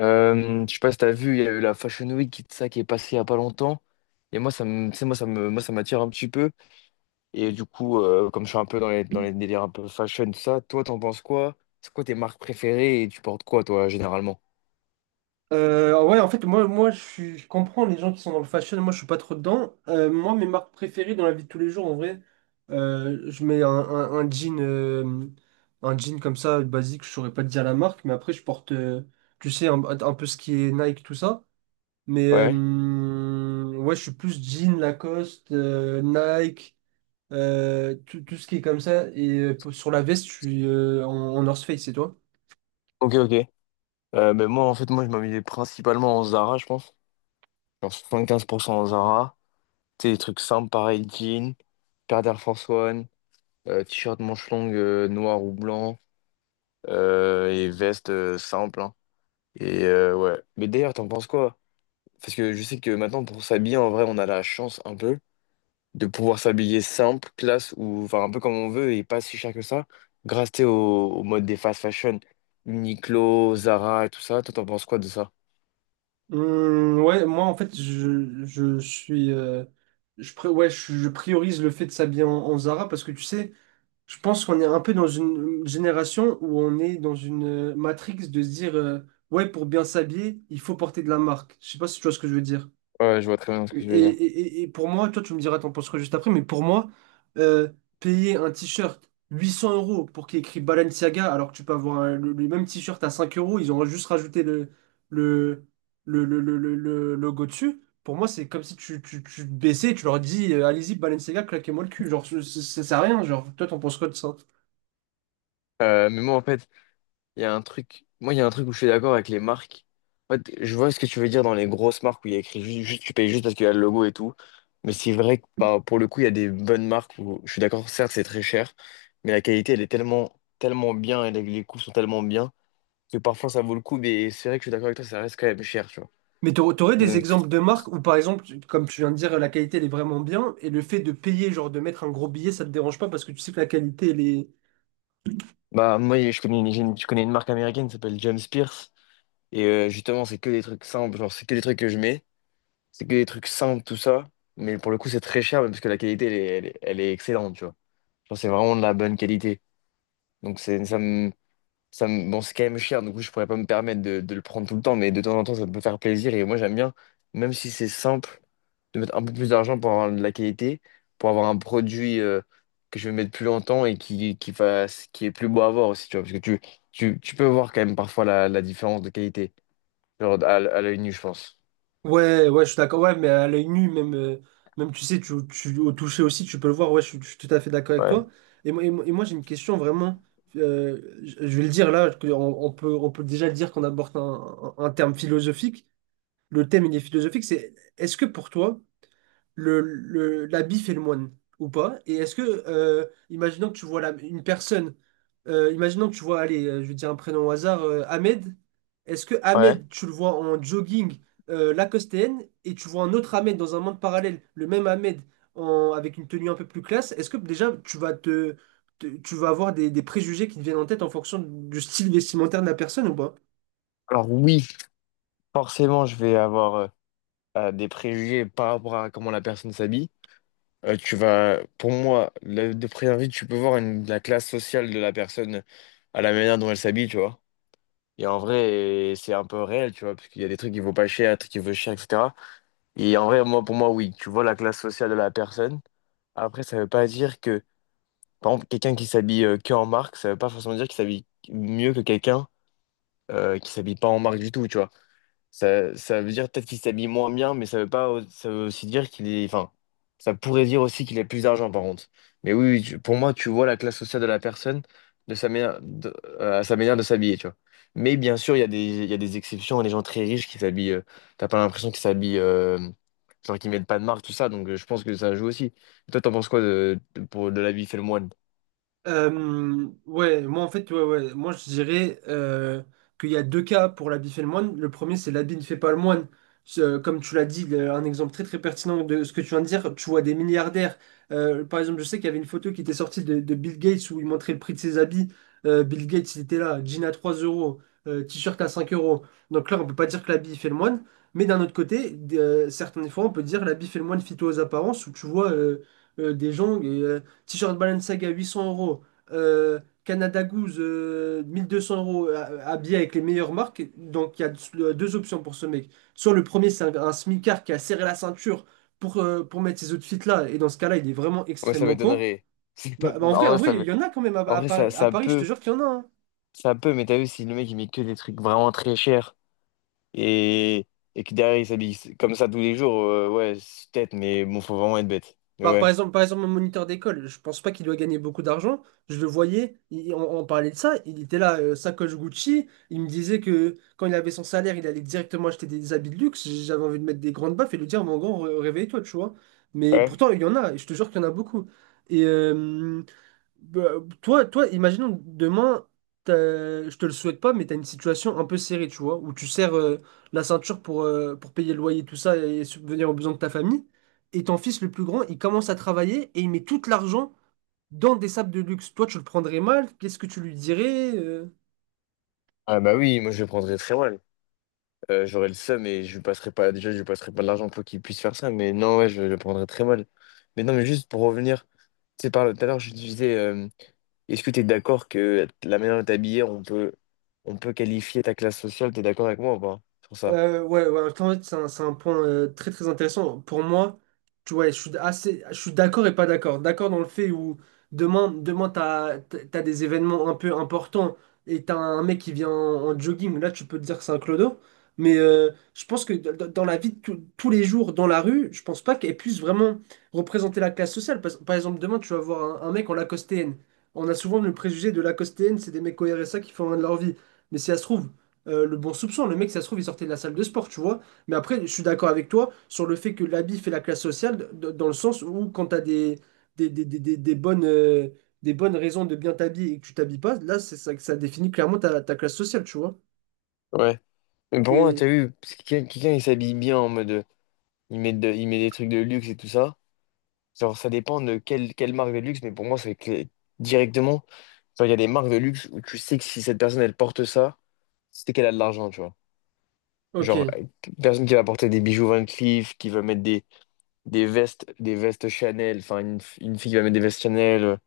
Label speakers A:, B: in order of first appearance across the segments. A: Je sais pas si t'as vu, il y a eu la Fashion Week qui est passée il y a pas longtemps. Et moi, ça me, tu sais, moi, ça me, moi, ça m'attire un petit peu. Et du coup, comme je suis un peu dans dans les délires un peu fashion, tout ça, toi, t'en penses quoi? C'est quoi tes marques préférées et tu portes quoi, toi, généralement?
B: Ouais, en fait, moi je comprends les gens qui sont dans le fashion, moi je suis pas trop dedans. Moi, mes marques préférées dans la vie de tous les jours, en vrai, je mets un jean, un jean comme ça, basique, je saurais pas te dire la marque, mais après je porte, tu sais, un peu ce qui est Nike, tout ça. Mais
A: Ouais.
B: ouais, je suis plus jean, Lacoste, Nike, tout ce qui est comme ça. Et sur la veste, je suis en North Face, c'est toi?
A: Ok, ok. Ben moi, en fait, moi, je m'habillais principalement en Zara, je pense. Genre 75% en Zara. Tu sais, des trucs simples, pareil, jean, paire d'Air Force One, t-shirt manche longue noir ou blanc, et veste simple, hein. Et ouais. Mais d'ailleurs, t'en penses quoi? Parce que je sais que maintenant, pour s'habiller, en vrai, on a la chance un peu de pouvoir s'habiller simple, classe, ou enfin un peu comme on veut et pas si cher que ça, grâce tu sais, au mode des fast fashion, Uniqlo, Zara et tout ça. Toi, t'en penses quoi de ça?
B: Ouais, moi en fait, je suis. Ouais, je priorise le fait de s'habiller en Zara parce que tu sais. Je pense qu'on est un peu dans une génération où on est dans une, matrix de se dire, ouais, pour bien s'habiller, il faut porter de la marque. Je sais pas si tu vois ce que je veux dire.
A: Ouais, je vois très bien ce
B: Et,
A: que je veux dire.
B: et- et- et pour moi, toi, tu me diras, t'en penses quoi juste après, mais pour moi, euh, payer un t-shirt 800 euros pour qu'il y ait écrit Balenciaga, alors que tu peux avoir le même t-shirt à 5 euros, ils ont juste rajouté le, le logo dessus. Pour moi, c'est comme si tu te baissais et tu leur dis, allez-y, Balenciaga, claquez-moi le cul. Genre, ça sert à rien. Genre, toi, t'en penses quoi de ça?
A: Mais moi, en fait, il y a un truc, moi, il y a un truc où je suis d'accord avec les marques. En fait, je vois ce que tu veux dire dans les grosses marques où il y a écrit juste, tu payes juste parce qu'il y a le logo et tout. Mais c'est vrai que pour le coup, il y a des bonnes marques où je suis d'accord, certes, c'est très cher, mais la qualité, elle est tellement bien et les coûts sont tellement bien que parfois ça vaut le coup. Mais c'est vrai que je suis d'accord avec toi, ça reste quand même cher, tu vois.
B: Mais tu aurais des
A: Donc,
B: exemples de marques où, par exemple, comme tu viens de dire, la qualité, elle est vraiment bien, et le fait de payer, genre de mettre un gros billet, ça te dérange pas parce que tu sais que la qualité, elle est...
A: bah, moi, je connais je connais une marque américaine qui s'appelle James Pierce. Et justement, c'est que des trucs simples, genre, c'est que des trucs que je mets. C'est que des trucs simples, tout ça. Mais pour le coup, c'est très cher, mais parce que la qualité, elle est excellente, tu vois. Genre, c'est vraiment de la bonne qualité. Donc, c'est, ça me, bon, c'est quand même cher, du coup, je pourrais pas me permettre de le prendre tout le temps, mais de temps en temps, ça peut faire plaisir. Et moi, j'aime bien, même si c'est simple, de mettre un peu plus d'argent pour avoir de la qualité, pour avoir un produit que je vais mettre plus longtemps et qui est plus beau à voir aussi, tu vois. Parce que tu peux voir quand même parfois la différence de qualité, genre à l'œil nu, je pense.
B: Ouais, ouais, je suis d'accord, ouais, mais à l'œil nu, même, même tu sais, au toucher aussi, tu peux le voir, ouais, je suis tout à fait d'accord avec
A: Ouais.
B: toi. Et moi, j'ai une question vraiment, je vais le dire là, que on peut déjà le dire qu'on aborde un terme philosophique, le thème, il est philosophique, c'est, est-ce que pour toi, la bif et le moine ou pas? Et est-ce que, imaginons que tu vois une personne, imaginons que tu vois, allez, je vais dire un prénom au hasard, Ahmed, est-ce que
A: Ouais.
B: Ahmed, tu le vois en jogging, lacostéenne et tu vois un autre Ahmed dans un monde parallèle, le même Ahmed avec une tenue un peu plus classe, est-ce que déjà tu vas tu vas avoir des préjugés qui te viennent en tête en fonction du style vestimentaire de la personne ou pas?
A: Alors, oui. Forcément, je vais avoir des préjugés par rapport à comment la personne s'habille. Tu vas, pour moi, de près vue, tu peux voir la classe sociale de la personne à la manière dont elle s'habille, tu vois. Et en vrai, c'est un peu réel, tu vois, parce qu'il y a des trucs qui vaut pas cher, des trucs qui vaut cher, etc. Et en vrai, moi, pour moi, oui, tu vois la classe sociale de la personne. Après, ça veut pas dire que, par exemple, quelqu'un qui s'habille que en marque, ça veut pas forcément dire qu'il s'habille mieux que quelqu'un qui s'habille pas en marque du tout, tu vois. Ça veut dire peut-être qu'il s'habille moins bien, mais ça veut pas, ça veut aussi dire qu'il est, enfin, ça pourrait dire aussi qu'il a plus d'argent par contre. Mais oui, oui, pour moi, tu vois la classe sociale de la personne de sa manière, de- à sa manière de s'habiller, tu vois. Mais bien sûr, il y a des exceptions, les gens très riches qui s'habillent, t'as pas l'impression qu'ils s'habillent, genre qu'ils mettent pas de marque, tout ça, donc je pense que ça joue aussi. Toi, t'en penses quoi de l'habit fait le moine?
B: Ouais, moi en fait, ouais, ouais, moi je dirais, qu'il y a deux cas pour l'habit fait le moine. Le premier, c'est l'habit ne fait pas le moine. Comme tu l'as dit, un exemple très très pertinent de ce que tu viens de dire, tu vois des milliardaires. Par exemple, je sais qu'il y avait une photo qui était sortie de Bill Gates où il montrait le prix de ses habits. Bill Gates, il était là, jean à 3 euros, t-shirt à 5 euros. Donc là, on peut pas dire que l'habit fait le moine. Mais d'un autre côté, certaines fois, on peut dire l'habit fait le moine fit aux apparences où tu vois, des gens. T-shirt Balenciaga 800 euros, Canada Goose, 1 200 euros, habillé avec les meilleures marques. Donc il y a deux options pour ce mec. Soit le premier, c'est un smicard qui a serré la ceinture pour mettre ces outfits-là, et dans ce cas-là, il est vraiment
A: Moi, ça
B: extrêmement con.
A: m'étonnerait.
B: Bah, en
A: En
B: vrai, en
A: vrai,
B: vrai, il y en a quand même à,
A: en
B: à
A: vrai,
B: Paris, à
A: ça
B: Paris, je te
A: peut.
B: jure qu'il y en a, hein.
A: Ça peut, mais t'as vu, si le mec il met que des trucs vraiment très chers et, et que derrière il s'habille comme ça tous les jours, ouais, c'est peut-être, mais bon, faut vraiment être bête. Mais
B: Bah, par
A: ouais.
B: exemple, par exemple, mon moniteur d'école, je pense pas qu'il doit gagner beaucoup d'argent. Je le voyais, on parlait de ça, il était là, sacoche Gucci. Il me disait que quand il avait son salaire, il allait directement acheter des habits de luxe. J'avais envie de mettre des grandes baffes et lui dire, mon grand, réveille-toi, tu vois. Mais
A: Ouais.
B: pourtant, il y en a, et je te jure qu'il y en a beaucoup. Et, bah, toi, imaginons demain, je te le souhaite pas, mais tu as une situation un peu serrée, tu vois, où tu serres, la ceinture pour payer le loyer, tout ça, et subvenir aux besoins de ta famille. Et ton fils le plus grand, il commence à travailler et il met tout l'argent dans des sables de luxe. Toi, tu le prendrais mal? Qu'est-ce que tu lui dirais?
A: Ah bah oui, moi je le prendrais très mal. J'aurais le seum et je lui passerais pas, déjà je lui passerais pas de l'argent pour qu'il puisse faire ça, mais non, ouais, je le prendrais très mal. Mais non, mais juste pour revenir, tu sais, par tout à l'heure, je te disais, est-ce que t'es d'accord que la manière de t'habiller, on peut qualifier ta classe sociale, t'es d'accord avec moi ou pas sur ça?
B: Ouais, ouais, en fait, c'est un point, très très intéressant. Pour moi, tu vois, je suis d'accord et pas d'accord. D'accord dans le fait où demain t'as des événements un peu importants et t'as un mec qui vient en jogging. Là, tu peux te dire que c'est un clodo. Mais je pense que dans la vie de tous les jours, dans la rue, je pense pas qu'elle puisse vraiment représenter la classe sociale. Par exemple, demain, tu vas voir un mec en lacostéenne. On a souvent le préjugé de lacostéenne, c'est des mecs au RSA qui font rien de leur vie. Mais si ça se trouve, le bon soupçon. Le mec, ça se trouve, il sortait de la salle de sport, tu vois. Mais après, je suis d'accord avec toi sur le fait que l'habit fait la classe sociale, dans le sens où quand tu as des, des, des, des- des bonnes, euh, des bonnes raisons de bien t'habiller et que tu t'habilles pas, là, c'est ça, que ça définit clairement ta classe sociale, tu vois.
A: Ouais. Mais pour moi,
B: Et
A: t'as vu, parce que quelqu'un, il s'habille bien en mode. Il met, il met des trucs de luxe et tout ça. Genre, ça dépend de quelle marque de luxe, mais pour moi, c'est que directement. Genre, il y a des marques de luxe où tu sais que si cette personne, elle porte ça, c'est qu'elle a de l'argent, tu vois. Genre,
B: ok.
A: personne qui va porter des bijoux Van Cleef, qui va mettre des vestes Chanel, enfin, une fille qui va mettre des vestes Chanel,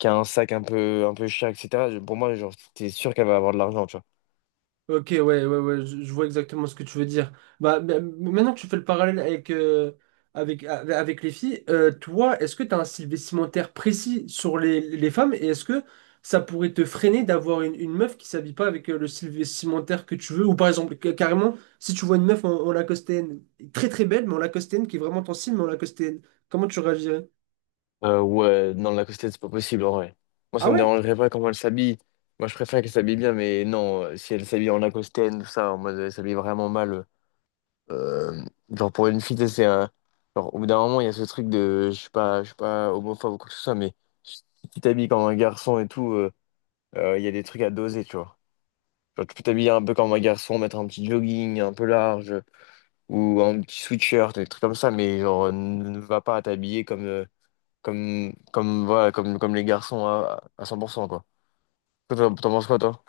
A: qui a un sac un peu cher, etc. Pour moi, genre, t'es sûr qu'elle va avoir de l'argent, tu vois.
B: Ok, ouais, ouais, ouais, je vois exactement ce que tu veux dire. Bah, maintenant que tu fais le parallèle avec, avec les filles, toi, est-ce que tu as un style vestimentaire précis sur les femmes et est-ce que ça pourrait te freiner d'avoir une meuf qui s'habille pas avec, le style vestimentaire que tu veux? Ou par exemple, carrément, si tu vois une meuf en lacostéenne, très très belle, mais en lacostéenne qui est vraiment ton style, mais en lacostéenne, comment tu réagirais?
A: Ouais, non, la costette, c'est pas possible en vrai. Moi,
B: Ah
A: ça me
B: ouais?
A: dérangerait pas comment elle s'habille. Moi, je préfère qu'elle s'habille bien, mais non, si elle s'habille en Lacoste, tout ça, en mode elle s'habille vraiment mal. euh, genre, pour une fille, tu sais, c'est un. Genre, au bout d'un moment, il y a ce truc de. Je suis pas homophobe ou quoi que ce soit, mais si tu t'habilles comme un garçon et tout, il y a des trucs à doser, tu vois. Genre, tu peux t'habiller un peu comme un garçon, mettre un petit jogging un peu large, ou un petit sweatshirt, des trucs comme ça, mais genre, ne va pas t'habiller comme. Voilà, comme les garçons à 100%, quoi. Toi, t'en penses quoi, toi?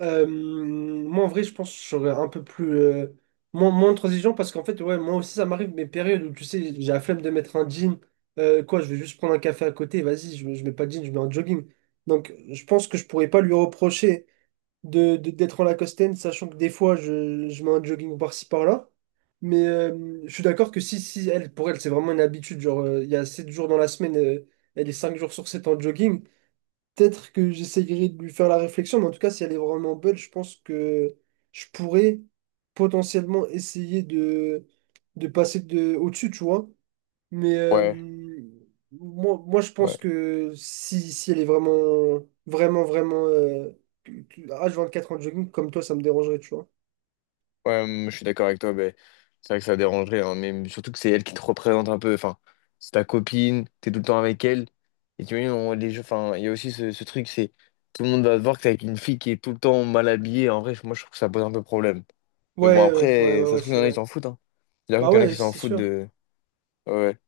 B: Moi, en vrai, je pense que je serais un peu moins transigeant parce qu'en fait, ouais, moi aussi, ça m'arrive mes périodes où, tu sais, j'ai la flemme de mettre un jean. Quoi, je vais juste prendre un café à côté, vas-y, je mets pas de jean, je mets un jogging. Donc, je pense que je pourrais pas lui reprocher d'être en Lacoste, sachant que des fois, je mets un jogging par-ci, par-là. Mais je suis d'accord que si, si, elle, pour elle, c'est vraiment une habitude. Genre, il y a 7 jours dans la semaine, elle est 5 jours sur 7 en jogging. Peut-être que j'essayerai de lui faire la réflexion, mais en tout cas, si elle est vraiment belle, je pense que je pourrais potentiellement essayer de passer au-dessus, tu vois. Mais
A: Ouais,
B: moi, je
A: ouais,
B: pense que si elle est vraiment, vraiment, vraiment, H24 en jogging, comme toi, ça me dérangerait, tu vois.
A: ouais, je suis d'accord avec toi, mais c'est vrai que ça dérangerait, hein, mais surtout que c'est elle qui te représente un peu, enfin, c'est ta copine, t'es tout le temps avec elle, et tu vois, les jeux, enfin, il y a aussi ce truc, c'est tout le monde va te voir que t'es avec une fille qui est tout le temps mal habillée, en vrai, moi je trouve que ça pose un peu problème. Mais bon,
B: Ouais, ouais, ouais,
A: après,
B: ouais,
A: ça
B: ouais,
A: se trouve, il
B: c'est
A: y en a qui
B: vrai.
A: s'en foutent, hein. Il à dire
B: Bah
A: qu'il y en a
B: ouais,
A: qui s'en
B: c'est
A: foutent
B: sûr.
A: de. Ouais. Ouais.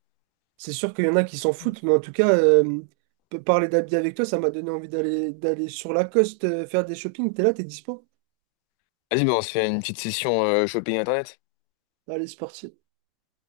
B: C'est sûr qu'il y en a qui s'en foutent, mais en tout cas, parler d'habits avec toi, ça m'a donné envie d'aller sur la coste faire des shopping. T'es là, t'es dispo?
A: Vas-y, bah, on se fait une petite session shopping internet.
B: Allez, c'est parti.